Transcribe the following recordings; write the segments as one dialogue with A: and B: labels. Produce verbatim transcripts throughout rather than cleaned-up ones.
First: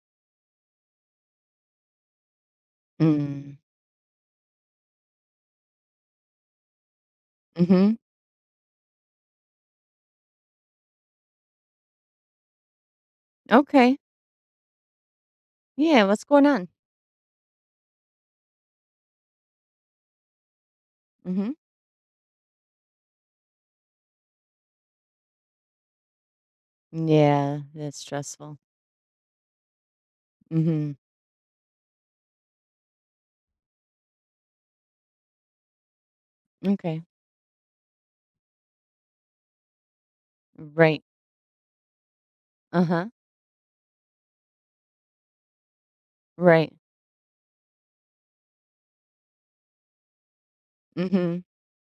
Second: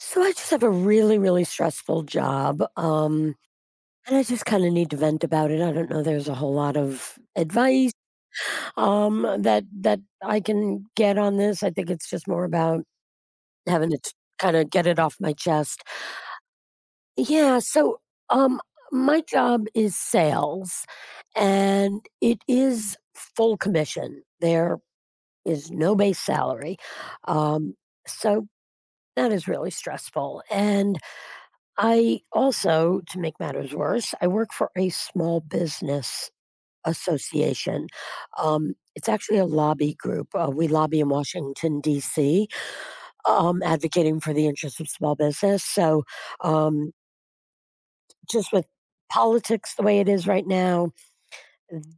A: So I just have a really, really stressful job. Um,
B: Mm.
A: and I just kind of need to vent about it. I don't know. There's a whole lot of advice
B: Mhm.
A: um, that that I can get on this. I think it's just more about having
B: Okay.
A: to kind of get it off my chest.
B: Yeah, what's going on?
A: Yeah. So um, my job is sales,
B: Mhm.
A: and it is full commission. There is no base salary,
B: Yeah,
A: um,
B: that's
A: so
B: stressful.
A: that is really stressful.
B: Mhm.
A: And I also, to make matters worse, I work for a small business
B: Okay.
A: association. Um, it's actually a lobby group. Uh, we lobby
B: Right.
A: in Washington, D C,
B: Uh-huh.
A: um, advocating for the interests of small business. So,
B: Right.
A: um, just with politics the way it is right now,
B: Mhm.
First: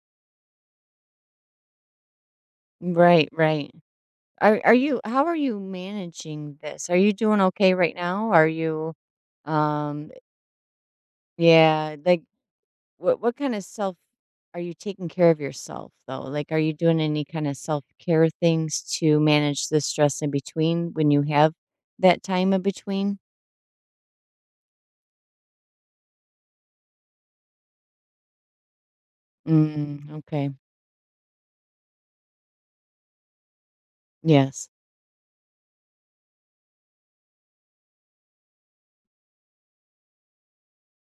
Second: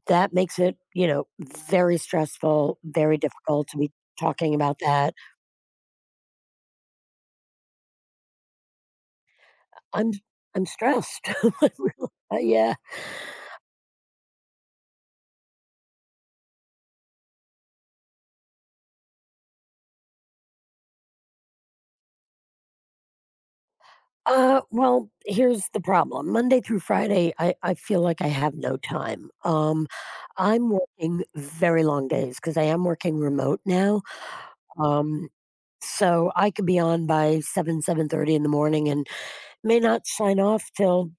A: that makes it, you know, very stressful, very
B: Right,
A: difficult
B: right.
A: to be talking
B: Are are
A: about
B: you
A: that.
B: how are you managing this? Are you doing okay right now? Are you um
A: I'm I'm stressed.
B: yeah, like,
A: Uh, yeah.
B: what what kind of self are you taking care of yourself though? Like, are you doing any kind of self-care things to manage the stress in between when you have that time in between?
A: Uh, well, here's the problem. Monday through Friday, I, I feel like I have no time. Um,
B: Mm, okay.
A: I'm working very long days because I am working remote now.
B: Yes.
A: Um, so I could be on by seven, seven thirty in the morning, and may not sign off till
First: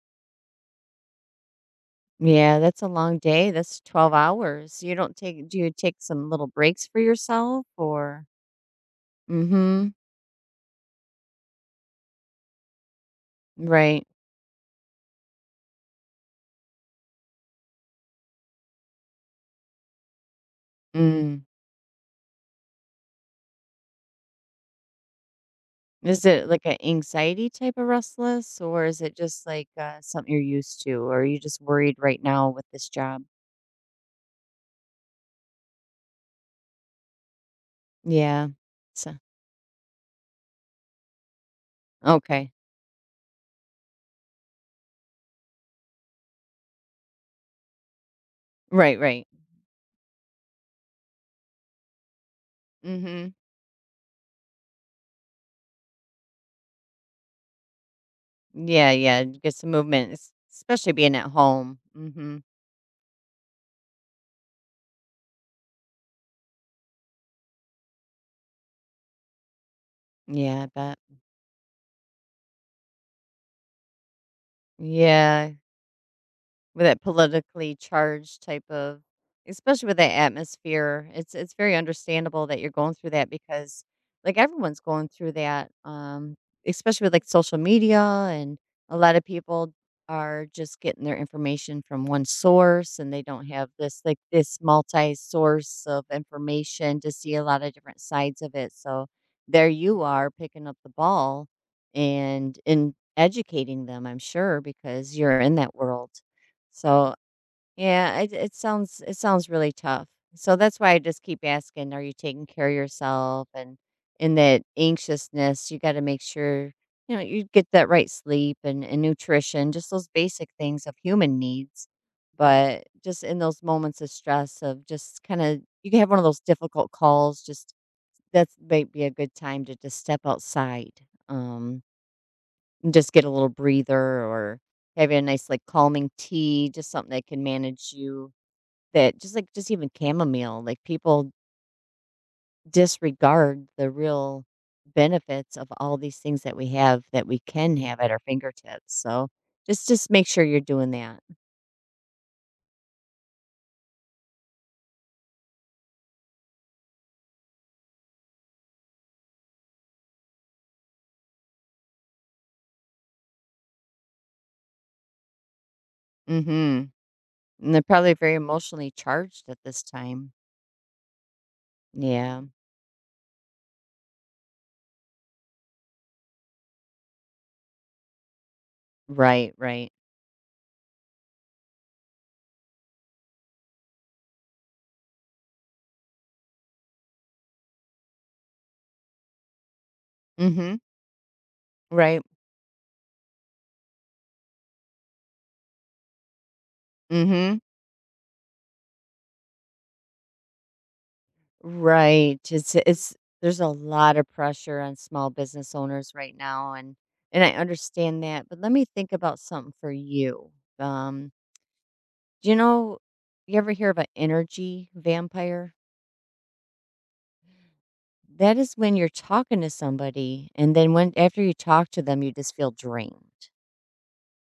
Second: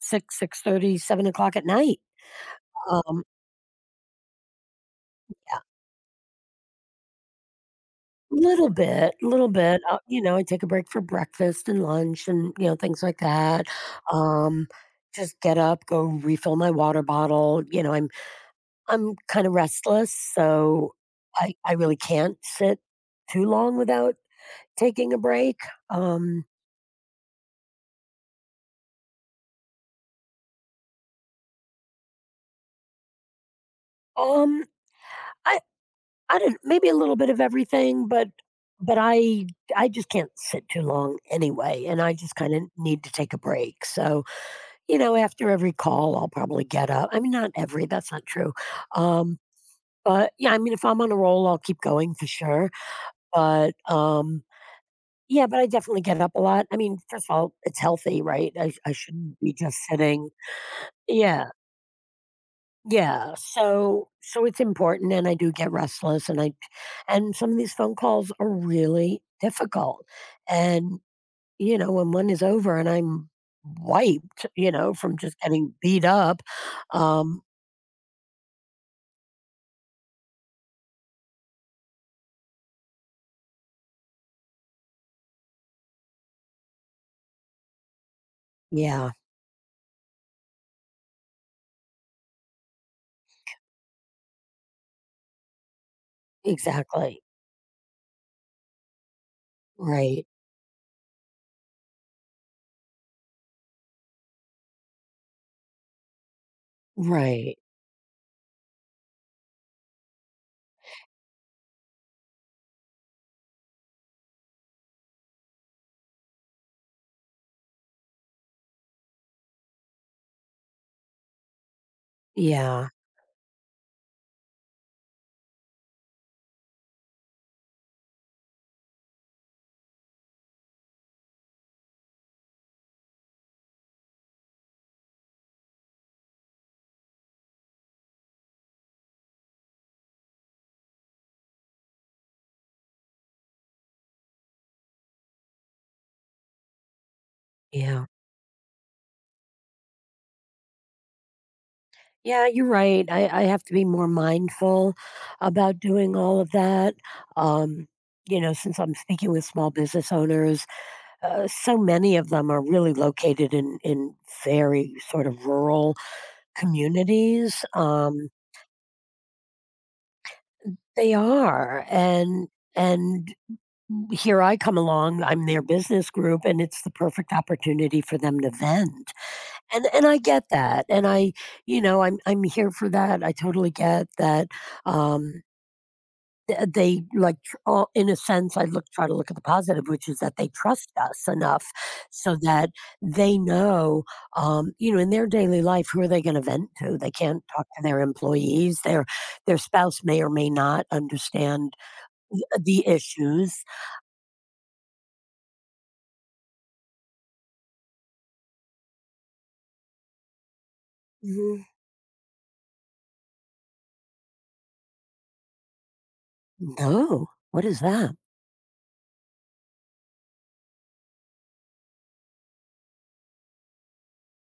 A: six, six thirty, seven o'clock at night.
B: Yeah, that's a long
A: Um,
B: day. That's twelve hours. You don't take Do you take some little breaks for yourself, or—
A: little bit, little bit.
B: Mhm.
A: Uh, you know, I take a break for breakfast and lunch, and you know things like that.
B: Right.
A: Um, just get up, go refill my water bottle. You know, I I'm kind of restless, so
B: Mm.
A: I I really can't sit too long without taking a break.
B: Is
A: Um,
B: it like an anxiety type of restless, or is it just like uh, something you're used to, or are you just worried right now with this job?
A: um, I I don't, maybe a little bit of everything, but
B: Yeah.
A: but
B: So,
A: I I just can't sit too long anyway, and I just
B: okay.
A: kind of need to take a break. So you know, after every call, I'll probably get up. I mean, not every. That's not true.
B: Right, right.
A: Um, but yeah, I mean, if I'm on a roll, I'll keep going for sure.
B: Mhm.
A: But um, yeah, but I definitely get up a lot. I mean, first of all, it's healthy, right? I, I
B: Yeah, yeah,
A: shouldn't be
B: get some
A: just
B: movement,
A: sitting.
B: es- especially being at
A: Yeah,
B: home. Mhm.
A: yeah. So, so it's important, and I do get restless, and I, and some of these phone calls are really difficult,
B: Yeah, I
A: and
B: bet.
A: you know, when one is over and I'm wiped, you know, from just
B: Yeah,
A: getting beat up.
B: with that
A: um,
B: politically charged type of, especially with the atmosphere, it's it's very understandable that you're going through that, because, like, everyone's going through that, um, especially with, like, social media, and a
A: yeah,
B: lot of people are just getting their information from one source, and they don't have this, like, this multi-source of information to
A: exactly,
B: see a lot of different sides of it, so there you
A: right,
B: are picking up the ball and in educating them, I'm sure, because you're in that world. So,
A: right,
B: yeah, it it sounds it sounds really tough. So that's why I just keep asking, are you taking care of yourself? And in that anxiousness, you got to make sure, you know, you get that right sleep, and, and nutrition, just those basic things of human needs. But
A: yeah,
B: just in those moments of stress of just kind of you can have one of those difficult calls, just that might be a good time to just step outside. Um and Just get a little breather, or having a nice, like, calming tea, just something that can manage you, that just like just even chamomile, like, people disregard the real benefits of all these things that we have that we can have
A: yeah.
B: at our fingertips, so just just make sure you're doing that.
A: Yeah, you're right. I, I have to be more mindful about doing all of that. Um, you know, since I'm speaking with small business owners, uh, so many of them are really located in, in very sort of rural
B: Mhm.
A: communities.
B: And they're probably
A: Um,
B: very emotionally charged at this time.
A: they are.
B: Yeah.
A: And, and, here I come along. I'm their business group, and it's the perfect opportunity for them to vent.
B: Right,
A: And
B: right.
A: and I get that. And I, you know, I'm I'm here for that. I totally get that. Um, Th they, like, tr all in a sense, I look try to look at the positive, which is that they
B: Mhm.
A: trust us enough
B: Right.
A: so that they know, um, you know, in their daily life, who are they gonna vent to? They can't
B: Mhm.
A: talk to their employees, their their spouse may or may not understand
B: Right.
A: th
B: It's
A: the
B: it's
A: issues.
B: there's a lot of pressure on small business owners right now, and and I understand that, but let me think about something for you. Um,
A: Mhm.
B: do you know you ever hear of an energy vampire?
A: No, what is that?
B: That is when you're talking to somebody, and then when after you talk to them you just feel drained.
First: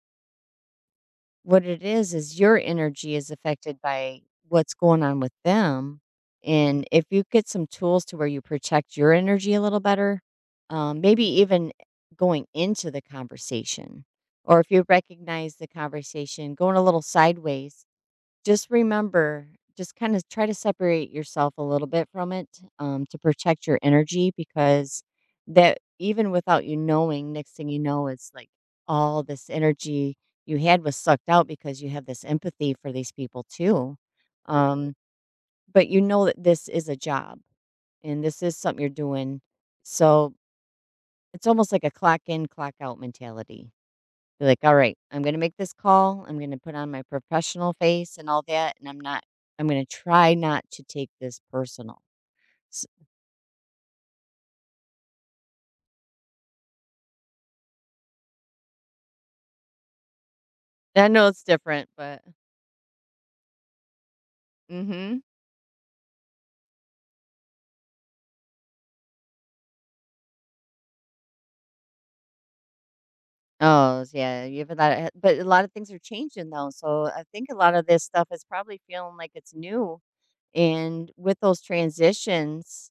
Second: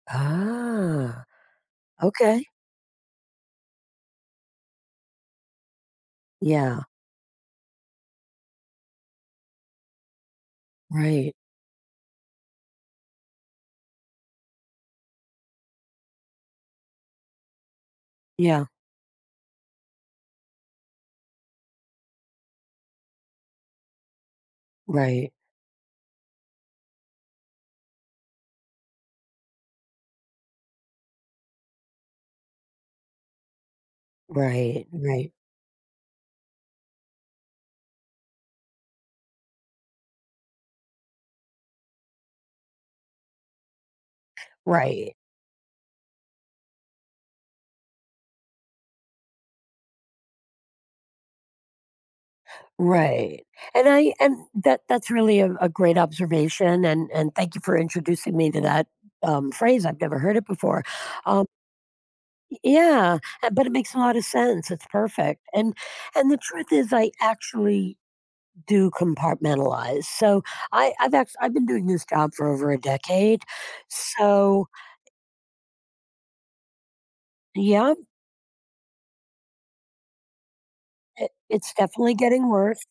A: Ah,
B: What it is, is
A: okay.
B: your energy is affected by what's going on with them,
A: Yeah,
B: and if you get some tools to where you protect your energy a little better, um, maybe
A: right.
B: even going into the conversation, or if you recognize the conversation going a little sideways,
A: Yeah,
B: just remember, just kind of try to separate yourself a little bit from it, um, to protect your energy, because
A: right,
B: that, even without you knowing, next thing you know, it's like all this energy you had was sucked out because you have this empathy for these people too.
A: right,
B: Um,
A: right,
B: but you know that this is a job and this is something you're doing. So it's almost like a clock in, clock out mentality. Be like, "All right,
A: right.
B: I'm gonna make this call. I'm gonna put on my professional face and all that, and I'm not I'm gonna try not to take this personal." S
A: Right. And I and that that's really a, a great observation and and thank you for introducing me to that um, phrase. I've never heard it before.
B: I know it's
A: Um,
B: different, but—
A: yeah, uh, but it makes a lot of sense. It's
B: Mhm.
A: perfect. And and the truth is I actually do compartmentalize. So I I've actually I've been doing this job for over a decade.
B: Oh, s yeah, you
A: So
B: have a lot of, but a lot of things are changing though, so I think a lot of
A: yeah,
B: this stuff is probably feeling like it's new. And
A: it,
B: with those
A: it's definitely getting worse.
B: transitions,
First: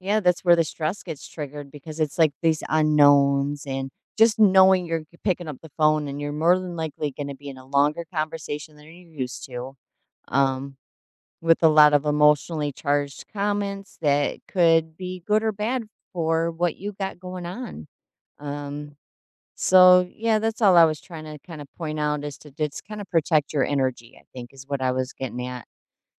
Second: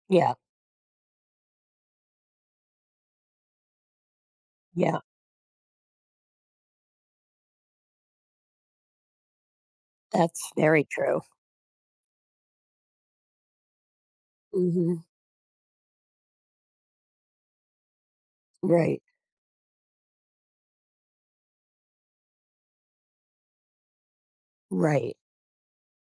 B: yeah,
A: Yeah.
B: that's where the stress gets triggered because it's like these unknowns, and just knowing
A: Yeah.
B: you're g- picking up the phone and you're more than likely going to be in a longer conversation than you're used to. Right.
A: That's
B: Um,
A: very true.
B: with a lot of emotionally charged comments that could
A: Mhm.
B: be good or bad for what you got going on. Um,
A: Right.
B: so, yeah, that's all I was trying to kind of point out is to just kind of protect your energy, I think, is what I was
A: Right.
B: getting at.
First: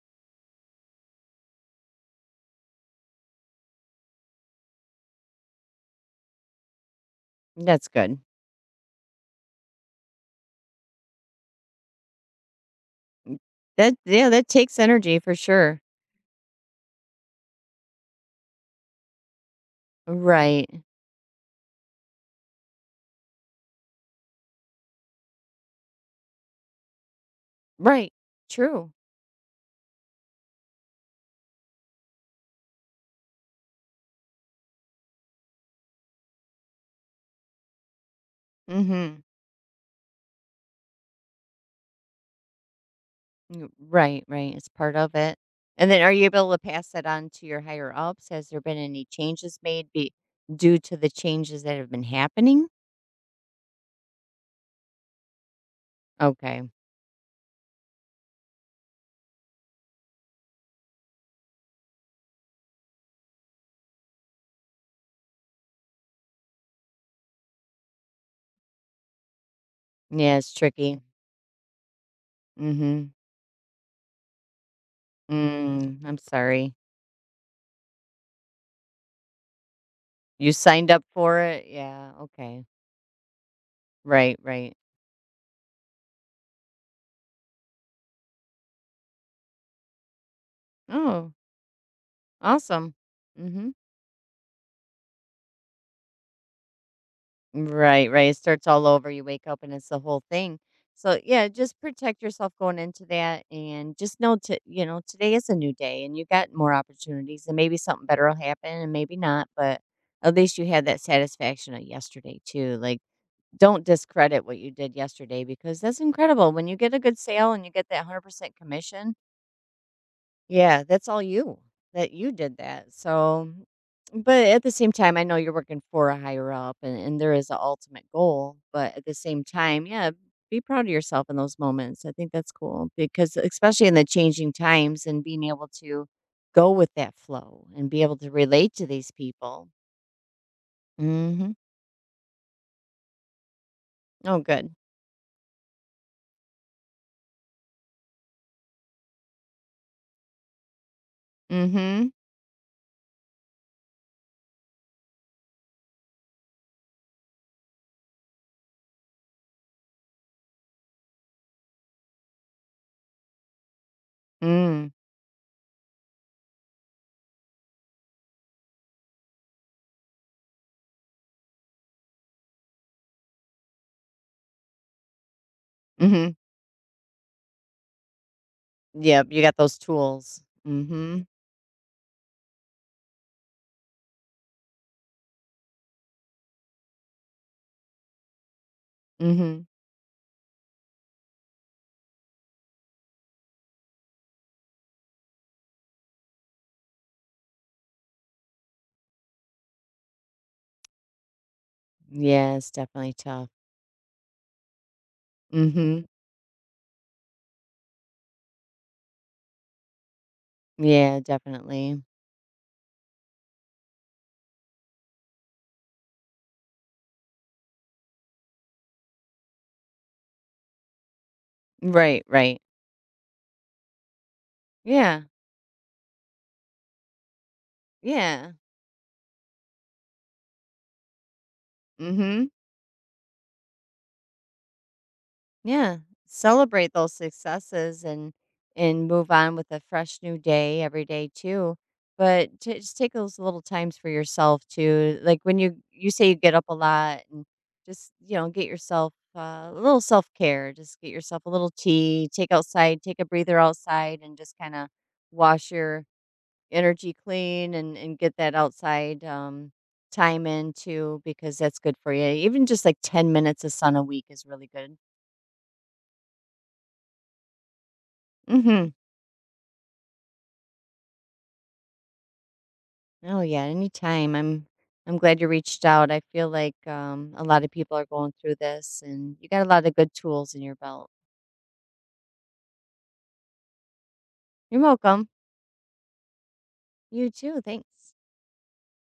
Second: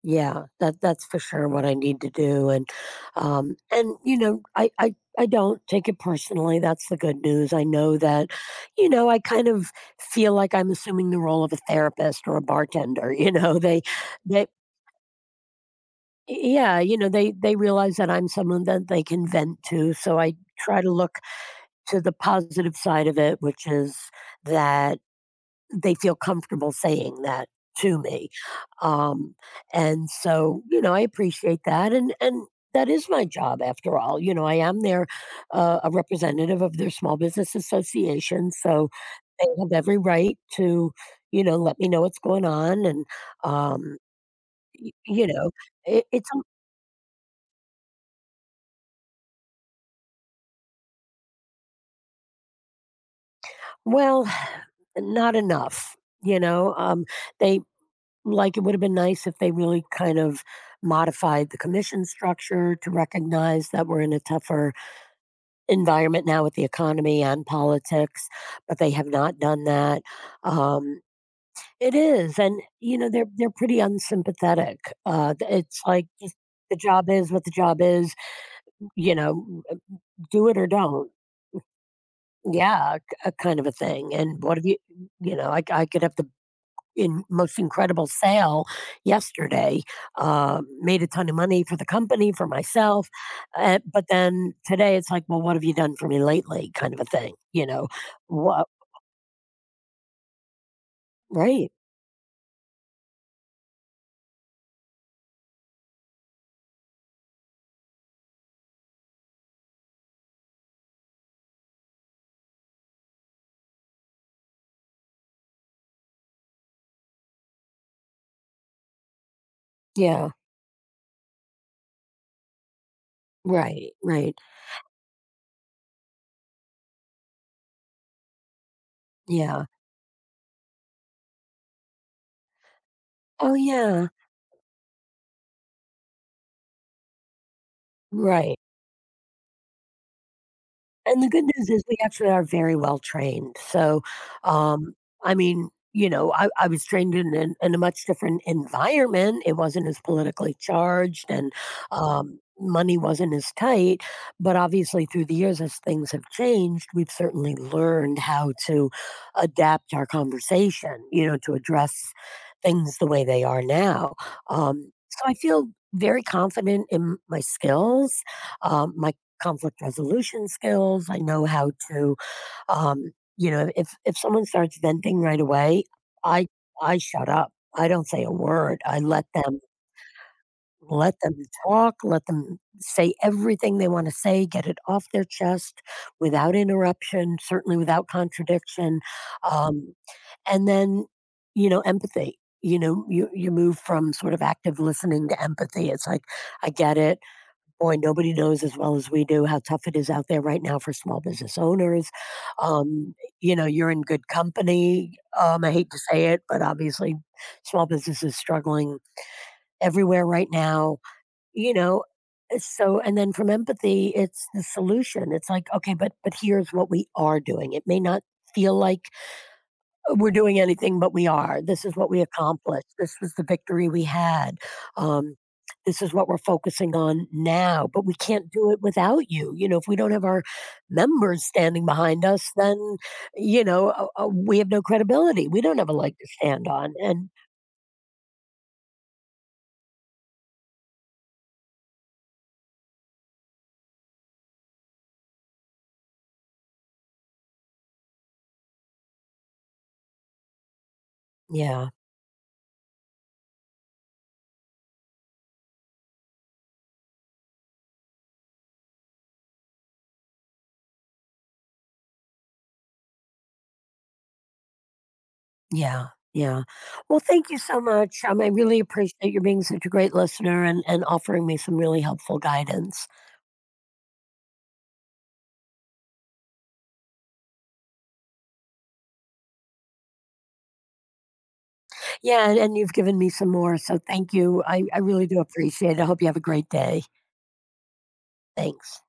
A: Yeah, that that's for sure what I need to do, and, um, and, you know, I I I don't take it personally, that's the good news, I
B: That's
A: know
B: good.
A: that, you know, I kind of feel like I'm assuming the role of a therapist or a bartender, you
B: Mm,
A: know, they
B: that yeah,
A: they
B: that takes energy for sure.
A: yeah, you know, they they realize that I'm someone that they can vent to, so I try
B: Right.
A: to look to the positive side of it, which is that they feel comfortable saying that to
B: Right.
A: me,
B: True.
A: um, and so, you know, I appreciate that, and and that is my job after all, you know, I am their, uh, a representative of their small business association, so
B: Mhm.
A: they have every right to, you know, let me know what's going on and,
B: Mm,
A: um,
B: right, right. It's
A: y
B: part of
A: you
B: it.
A: know,
B: And then
A: it
B: are you
A: it's, um
B: able to pass that on to your higher ups? Has there been any changes made be due to the changes that have been happening?
A: well, not enough, you
B: Okay.
A: know, um, they like, it would have been nice if they really kind of modified the commission structure to recognize that we're in a tougher environment now with the economy and politics, but they have not done that.
B: Yeah, it's
A: Um,
B: tricky.
A: it is, and you know
B: Mhm.
A: they're they're pretty unsympathetic. Uh, th- it's
B: Mm,
A: like
B: I'm
A: just the
B: sorry.
A: job is what the job is. You know, do
B: You
A: it or
B: signed up
A: don't.
B: for it? Yeah, okay.
A: Yeah, k- uh, kind of a thing.
B: Right,
A: And what have
B: right.
A: you? You know, I I could have the in most incredible sale yesterday. Uh, made a ton
B: Oh,
A: of money for the company, for
B: awesome.
A: myself.
B: Mhm.
A: Uh, but then today it's like, well, what have you done for me lately? Kind of a thing, you know?
B: Right, right. It
A: What?
B: starts all over. You wake up and it's the whole thing. So yeah,
A: Right.
B: just protect yourself going into that, and just know to you know, today is a new day and you got more opportunities and maybe something better will happen and maybe not, but at least you had that satisfaction of yesterday too. Like, don't discredit what you did yesterday because that's incredible. When you get a good sale and you get that hundred percent commission,
A: Yeah.
B: yeah, that's all you, that you did that, so...
A: Right. Right.
B: But at the same time, I know you're working for a higher up and and there is an ultimate goal, but at the same
A: Yeah.
B: time, yeah, be proud of yourself in those moments. I think that's cool because
A: Oh,
B: especially in the
A: yeah.
B: changing times and being able to go with that flow and be able to
A: Right.
B: relate to these people.
A: And the good
B: Mhm.
A: news is we actually are very well trained. So,
B: Oh, good.
A: um, I mean, you know, I, I was trained in, in, in a much different environment. It wasn't as politically charged and
B: Mhm.
A: um, money wasn't as tight. But obviously, through the years, as things have changed, we've certainly learned how to adapt our conversation, you know, to address things the way they are now. Um,
B: Mm.
A: so I feel very confident in my skills, um, my conflict resolution skills. I know how to, um, you know, if if someone starts venting right away,
B: Mhm.
A: I I shut up. I don't say a word. I let
B: Yep, you got
A: them
B: those tools.
A: let
B: Mhm.
A: them talk, let them say everything they want to say, get it off their chest without interruption, certainly without contradiction,
B: Mhm.
A: um, and then you know empathy. You know, you you move from sort of active listening to empathy. It's like I get it. Boy, nobody knows as well as we do how tough it is out there right now for small business owners.
B: Yeah, it's
A: Um,
B: definitely tough.
A: you know, you're in good company. Um, I hate to
B: Mhm.
A: say it, but obviously, small business is struggling everywhere right now.
B: Yeah,
A: You
B: definitely.
A: know, so and then from empathy, it's the solution. It's like, okay, but but here's what we are doing. It may not feel like we're doing anything but we are. This is what we
B: Right, right.
A: accomplished. This was the victory we had.
B: Yeah.
A: Um, this is what we're focusing on now, but we can't
B: Yeah.
A: do it without you. You know, if we don't have our members standing behind
B: Mhm.
A: us, then, you know, uh, uh, we have no credibility. We don't have a
B: Yeah.
A: leg to stand on.
B: Celebrate those
A: And
B: successes, and and move on with a fresh new day every day too. But t- just take those little times for yourself too. Like when you you say you get up a lot, and just, you know, get yourself uh, a little self-care. Just get yourself a little
A: yeah,
B: tea, take outside, take a breather outside and just kind of wash your energy clean, and and get that outside um, time in too, because that's good for you. Even just like ten minutes of sun a week is really good.
A: yeah, yeah. Well, thank you so much. Um, I really
B: Mhm.
A: appreciate you being such a great listener and, and offering me some really helpful guidance.
B: Oh yeah, anytime. I'm I'm glad you reached out. I feel like um, a lot of people are going through this and you got a lot of good tools in your belt.
A: Yeah, and and you've given me some more, so thank you.
B: You're
A: I I really
B: welcome.
A: do appreciate it. I hope you have a great day.
B: You too. Thanks.
A: Thanks.